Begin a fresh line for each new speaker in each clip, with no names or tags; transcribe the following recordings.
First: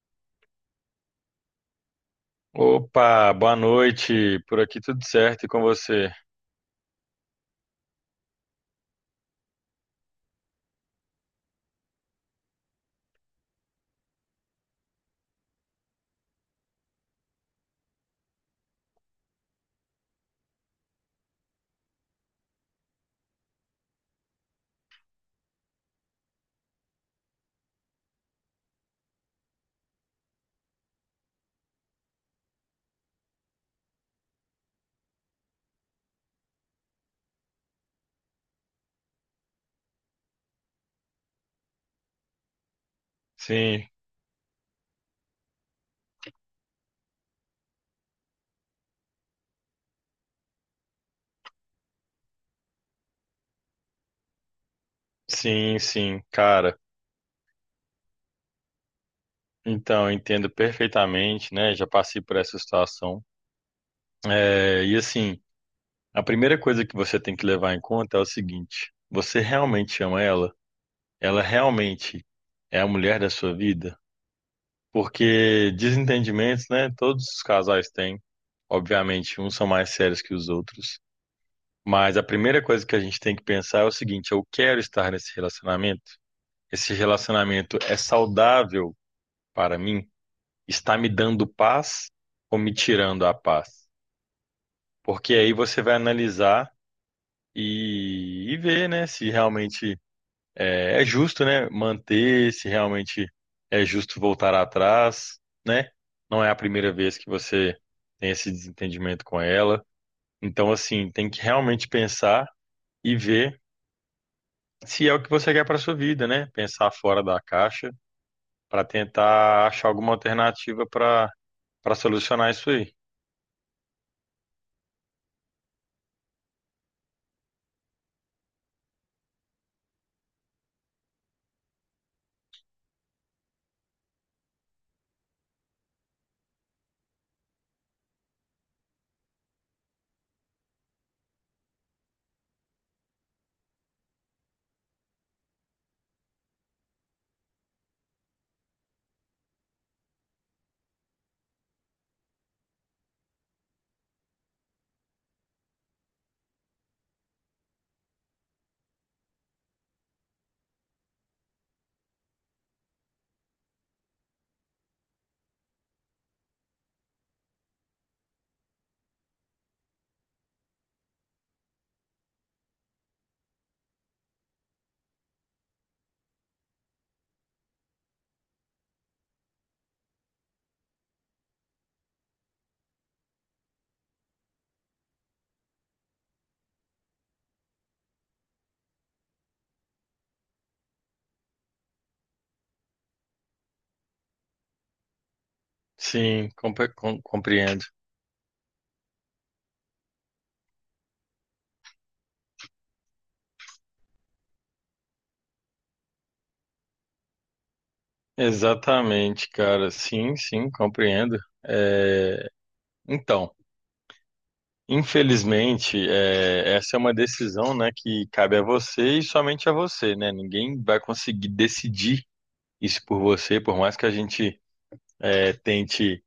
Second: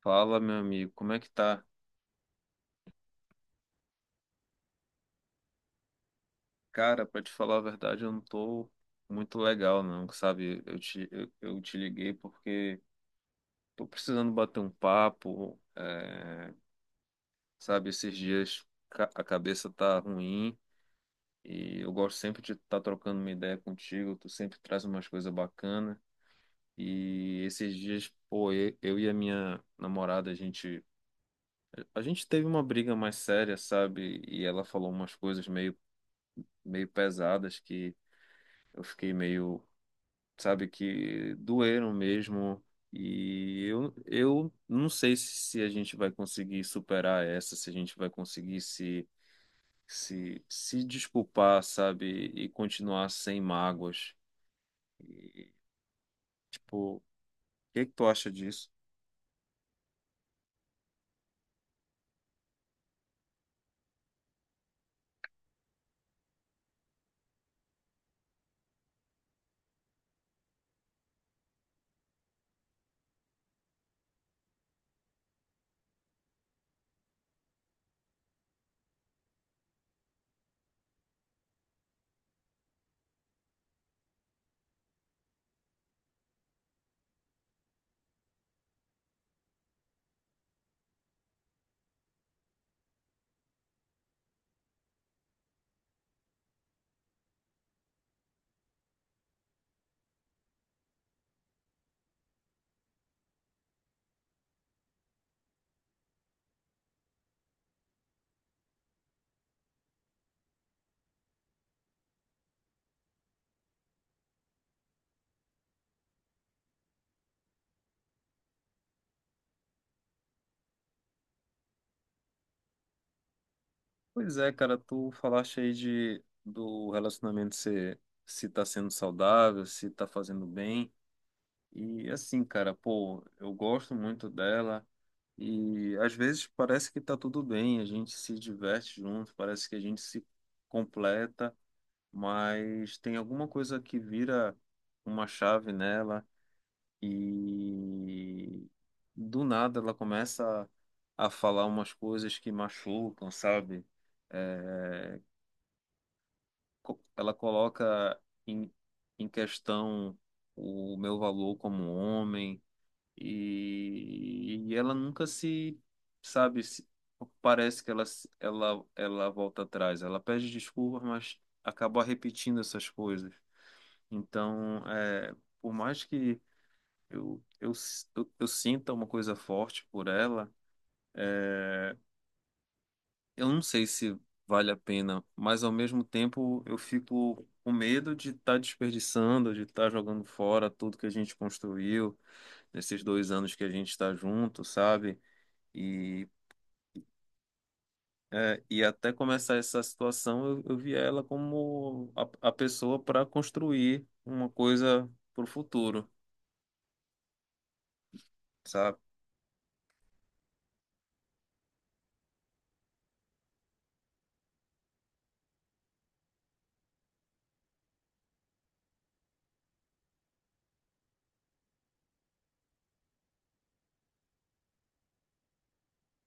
Fala, meu amigo, como é que tá?
Opa, boa noite. Por aqui tudo certo e com você?
Cara, pra te falar a verdade, eu não tô muito legal, não, sabe? Eu te liguei porque tô precisando bater um papo, sabe? Esses dias a cabeça tá ruim e eu gosto sempre de estar trocando uma ideia contigo, tu sempre traz umas coisas bacanas. E esses dias, pô, eu e a minha namorada, a gente teve uma briga mais séria, sabe? E ela falou umas coisas meio pesadas que eu fiquei meio, sabe, que doeram mesmo. E
Sim,
eu não sei se a gente vai conseguir superar essa, se a gente vai conseguir se desculpar, sabe, e continuar sem mágoas. E,
sim, sim, cara.
tipo, o que que tu acha disso?
Então, eu entendo perfeitamente, né? Já passei por essa situação. E assim, a primeira coisa que você tem que levar em conta é o seguinte: você realmente ama ela? Ela realmente é a mulher da sua vida? Porque desentendimentos, né? Todos os casais têm. Obviamente, uns são mais sérios que os outros. Mas a primeira coisa que a gente tem que pensar é o seguinte: eu quero estar nesse relacionamento? Esse relacionamento é saudável para mim? Está me dando paz ou me tirando a paz? Porque aí você vai analisar e ver, né, se realmente é justo, né, manter, se realmente é justo voltar atrás, né? Não é a primeira vez que você tem esse desentendimento com ela. Então, assim, tem que realmente pensar e ver se é o que você quer para sua vida, né? Pensar fora da caixa para tentar achar alguma alternativa para solucionar isso aí.
Pois é, cara, tu falaste aí do relacionamento ser, se tá sendo saudável, se tá fazendo bem. E assim, cara, pô, eu gosto muito dela. E às vezes parece que está tudo bem, a gente se diverte junto, parece que a gente se completa, mas tem alguma coisa que vira uma chave nela e do nada ela começa a falar umas coisas que machucam, sabe? É, ela coloca em, em questão o meu valor como homem e ela nunca se, sabe, parece que ela, ela volta atrás. Ela pede desculpas, mas acaba repetindo essas coisas. Então, por mais que eu sinta uma coisa forte por ela, é, eu não sei se vale a pena, mas ao mesmo tempo eu fico com medo de estar desperdiçando, de estar jogando fora tudo que a gente construiu nesses 2 anos que a gente está junto, sabe? E,
Compreendo.
e até começar essa situação, eu vi ela como a pessoa para construir uma coisa para o futuro, sabe?
Exatamente, cara. Sim, sim, compreendo. É, Então, infelizmente, essa é uma decisão, né, que cabe a você e somente a você, né? Ninguém vai conseguir decidir isso por você, por mais que a gente tente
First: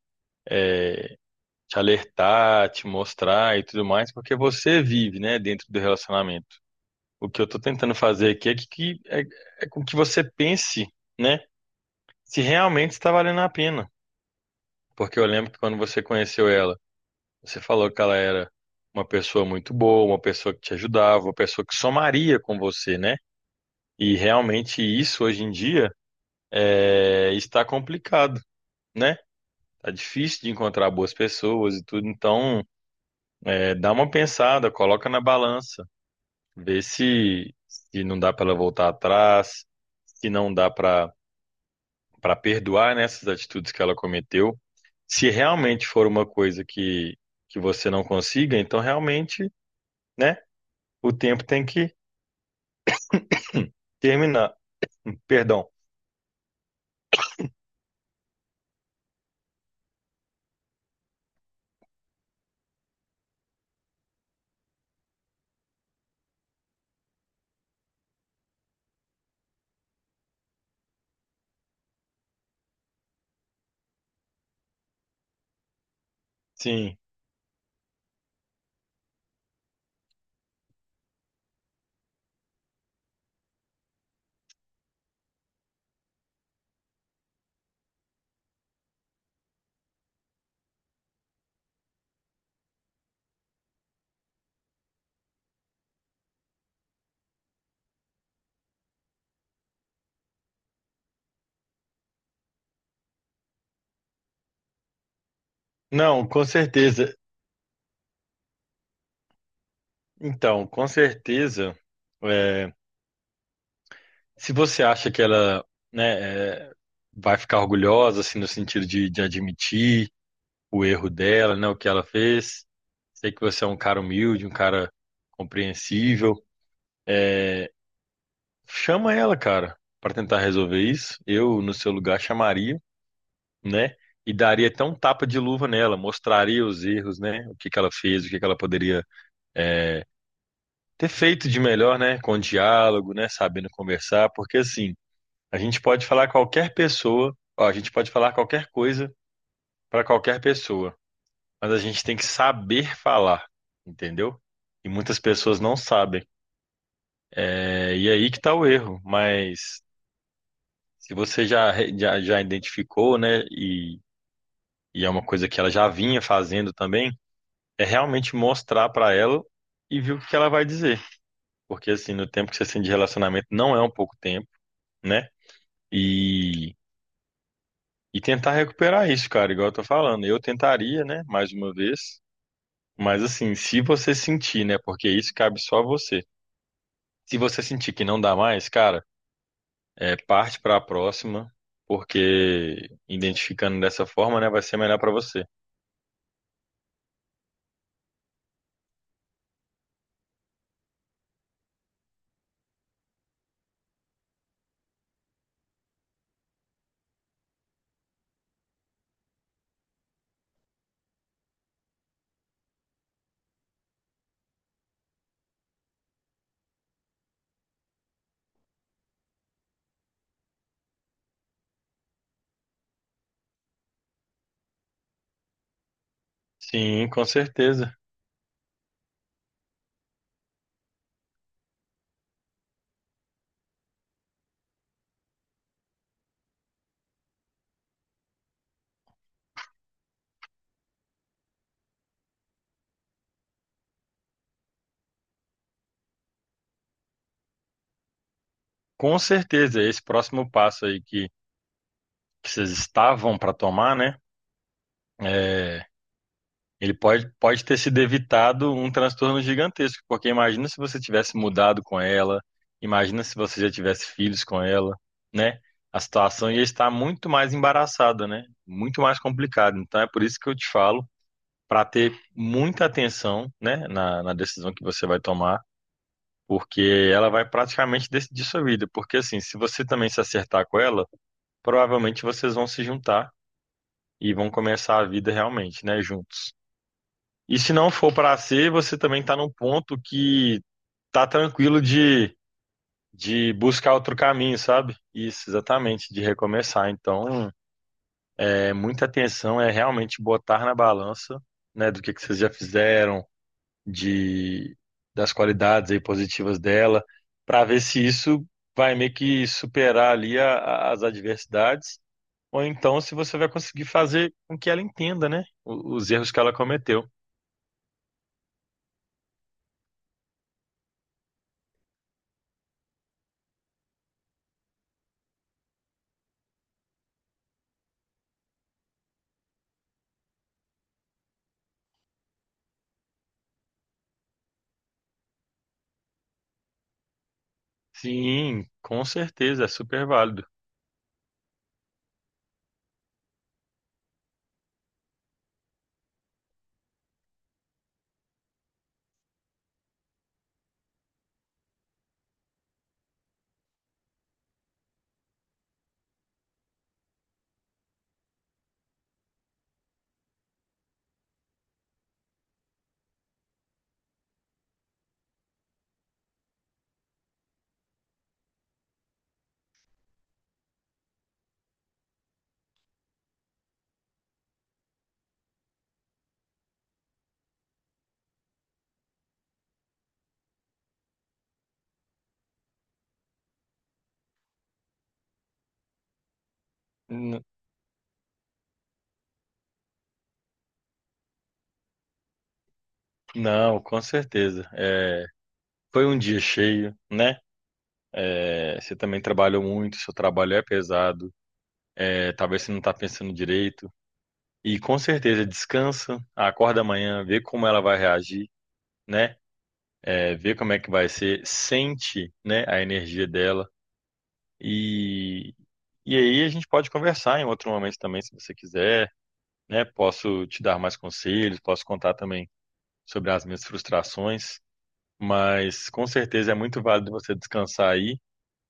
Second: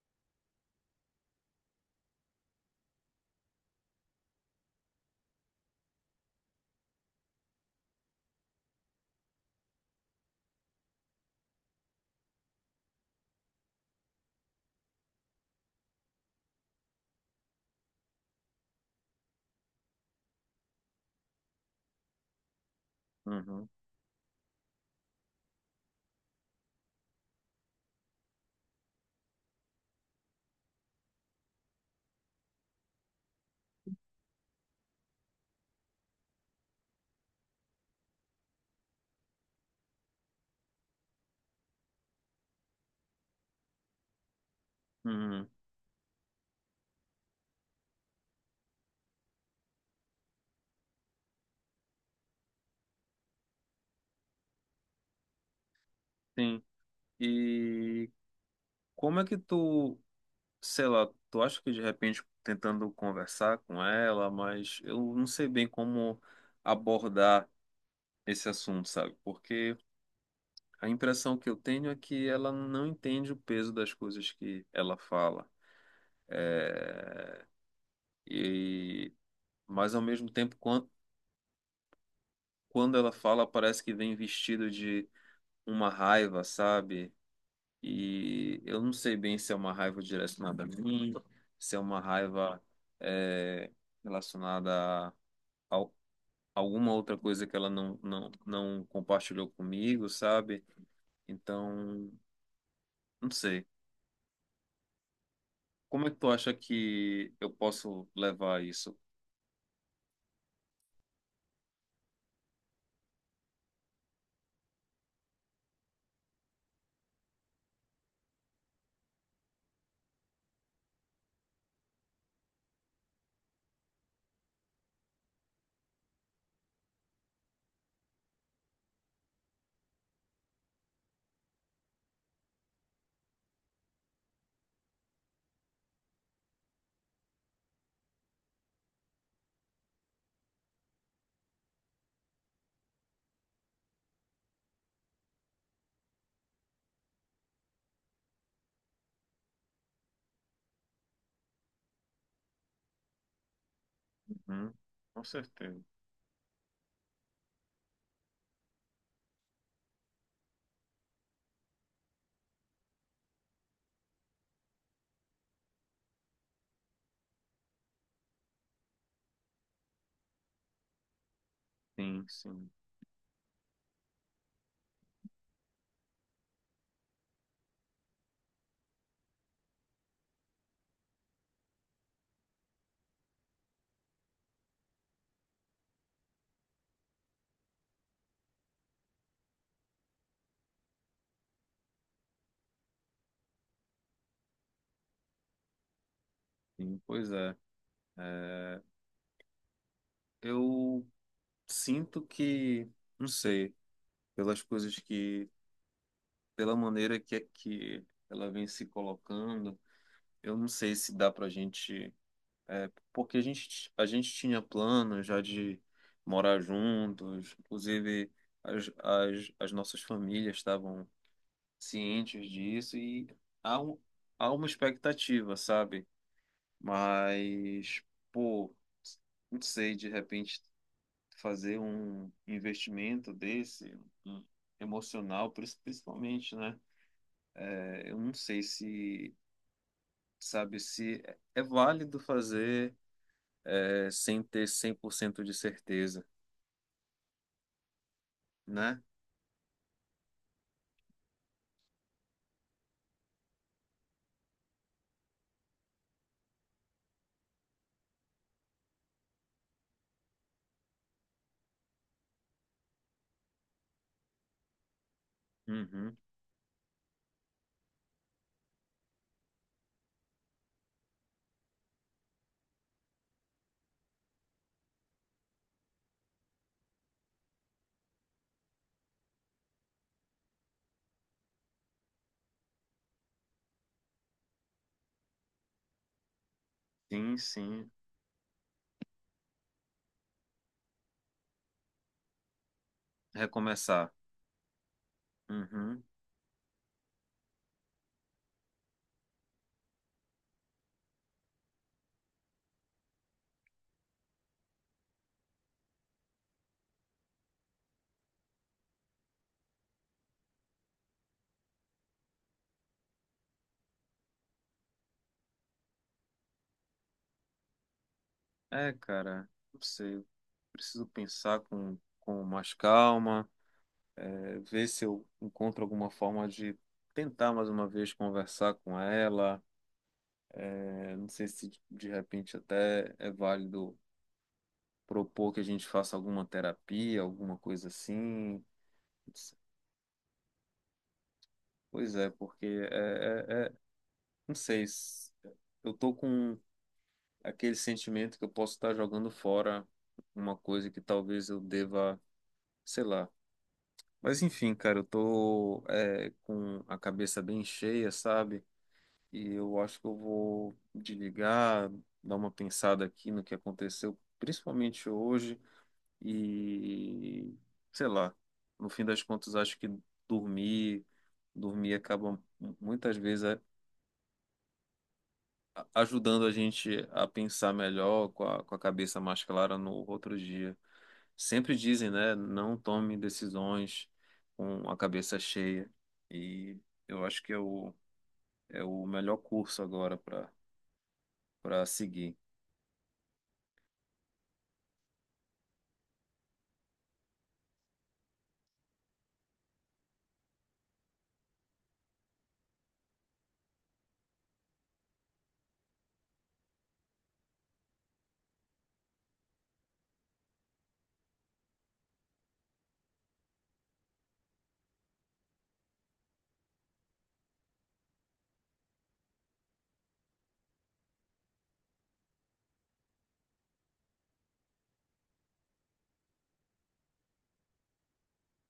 te alertar, te mostrar e tudo mais, porque você vive, né, dentro do relacionamento. O que eu tô tentando fazer aqui é com que você pense, né? Se realmente está valendo a pena. Porque eu lembro que quando você conheceu ela, você falou que ela era uma pessoa muito boa, uma pessoa que te ajudava, uma pessoa que somaria com você, né?
Uhum,
E realmente isso hoje em dia está complicado, né? Tá difícil de encontrar boas pessoas e tudo, então dá uma pensada, coloca na balança, vê se, se não dá para ela voltar atrás, se não dá para perdoar nessas atitudes que ela cometeu. Se
uhum,
realmente for uma coisa que você não consiga, então realmente, né, o tempo tem que terminar. Perdão.
sim. E como é que tu, sei lá, tu acha que de repente tentando conversar com ela, mas eu não sei bem como abordar esse assunto, sabe? Porque a impressão que eu tenho é que ela não entende o peso das coisas que ela fala.
Sim.
E mas ao mesmo tempo quando ela fala, parece que vem vestido de uma raiva, sabe? E eu não sei bem se é uma raiva direcionada a mim, se é uma raiva é, relacionada a al- alguma outra coisa que ela não compartilhou comigo, sabe? Então, não sei. Como é que
Não,
tu
com
acha
certeza.
que eu posso levar isso?
Então, com certeza, é, se você acha que ela, né, vai ficar orgulhosa, assim, no sentido de admitir o erro dela, né, o que ela fez, sei que você é um cara humilde, um cara compreensível. Chama ela, cara, pra tentar resolver isso. Eu, no seu lugar, chamaria, né? E daria até um tapa de luva nela, mostraria os erros, né? O que que ela fez, o que que ela poderia é, ter feito de melhor, né? Com diálogo, né? Sabendo conversar, porque assim, a gente pode falar qualquer pessoa, ó, a gente pode falar qualquer coisa para qualquer pessoa, mas a gente tem que saber falar, entendeu?
Uhum,
E muitas
com
pessoas não
certeza.
sabem. É, e aí que tá o erro, mas se você já identificou, né, e é uma coisa que ela já vinha fazendo também, é realmente mostrar para ela e ver o que ela vai dizer. Porque, assim,
Sim,
no tempo que
sim,
você tem de relacionamento não é um pouco tempo, né? E, e tentar recuperar isso, cara, igual eu tô falando. Eu tentaria, né, mais uma vez, mas, assim, se você sentir, né, porque isso cabe só a você. Se você sentir que não dá mais, cara, parte para a próxima, porque identificando dessa forma, né, vai ser melhor para você.
sim. Pois é. É, eu sinto que, não sei. Pelas coisas que, pela maneira que, é que ela vem se colocando. Eu não sei se dá pra gente, porque a gente tinha planos já de morar juntos, inclusive as nossas famílias estavam cientes disso e há, um- há uma expectativa, sabe?
Sim, com certeza.
Mas, pô, não sei, de repente fazer um investimento desse, um um, emocional, principalmente, né? Eu não sei se, sabe, se é válido fazer sem ter 100% de certeza, né?
Com certeza, esse próximo passo aí que vocês estavam para tomar, né? é, Ele pode ter sido evitado um transtorno gigantesco, porque imagina se você tivesse mudado com ela, imagina se você já tivesse filhos com ela, né? A
Uhum.
situação ia estar muito mais embaraçada, né? Muito mais complicada. Então é por isso que eu te falo para ter muita atenção, né, na, na decisão que você vai tomar porque ela vai praticamente decidir sua vida. Porque assim, se você também se acertar com ela, provavelmente vocês vão se juntar e vão começar a vida realmente, né, juntos.
Sim,
E se não
sim.
for para ser, você também tá num ponto que tá tranquilo de buscar
Recomeçar.
outro caminho, sabe? Isso,
Uhum.
exatamente, de recomeçar. Então, é muita atenção, é realmente botar na balança, né, do que vocês já fizeram de das qualidades aí positivas dela, para ver se isso vai meio que superar ali as adversidades, ou então se você vai conseguir fazer com que ela entenda, né, os erros que ela cometeu.
É, cara, não sei. Eu preciso pensar com mais calma, ver se eu encontro alguma forma de tentar mais uma vez conversar com ela. É, não sei se de repente até é válido propor que a gente faça alguma terapia, alguma coisa assim.
Sim, com certeza, é super válido.
Pois é, porque é, é- é- não sei, eu tô com aquele sentimento que eu posso estar jogando fora uma coisa que talvez eu deva, sei lá. Mas enfim, cara, eu tô com a cabeça bem cheia, sabe? E eu acho que eu vou desligar, dar uma pensada aqui no que aconteceu, principalmente hoje, e sei lá, no fim das contas, acho que dormir dormir acaba muitas vezes ajudando a gente a pensar melhor, com a cabeça mais clara no outro dia. Sempre dizem, né? Não tome decisões com a cabeça cheia. E eu acho
N-
que é é o melhor curso agora para seguir.
Não, com certeza. É, foi um dia cheio, né? É, você também trabalhou muito, seu trabalho é pesado, talvez você não está pensando direito. E com certeza descansa, acorda amanhã, vê como ela vai reagir, né? é, ver como é que vai ser, sente, né, a energia dela e e aí a gente pode conversar em outro momento também, se você quiser, né? Posso te dar mais conselhos, posso contar também sobre as minhas frustrações, mas com certeza é muito válido você descansar aí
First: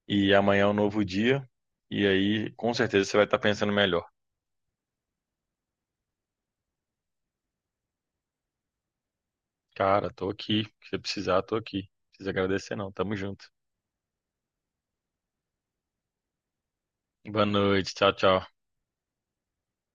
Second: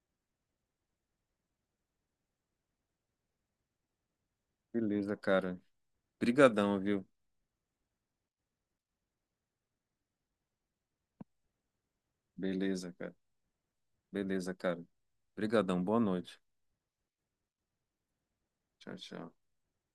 e amanhã é um novo dia e aí com certeza você vai estar pensando melhor.
Beleza, cara. Brigadão, viu?
Cara, tô aqui, se você precisar, tô aqui. Não precisa agradecer
Beleza,
não,
cara.
tamo junto.
Beleza, cara. Brigadão. Boa noite.
Boa noite, tchau, tchau.
Tchau, tchau.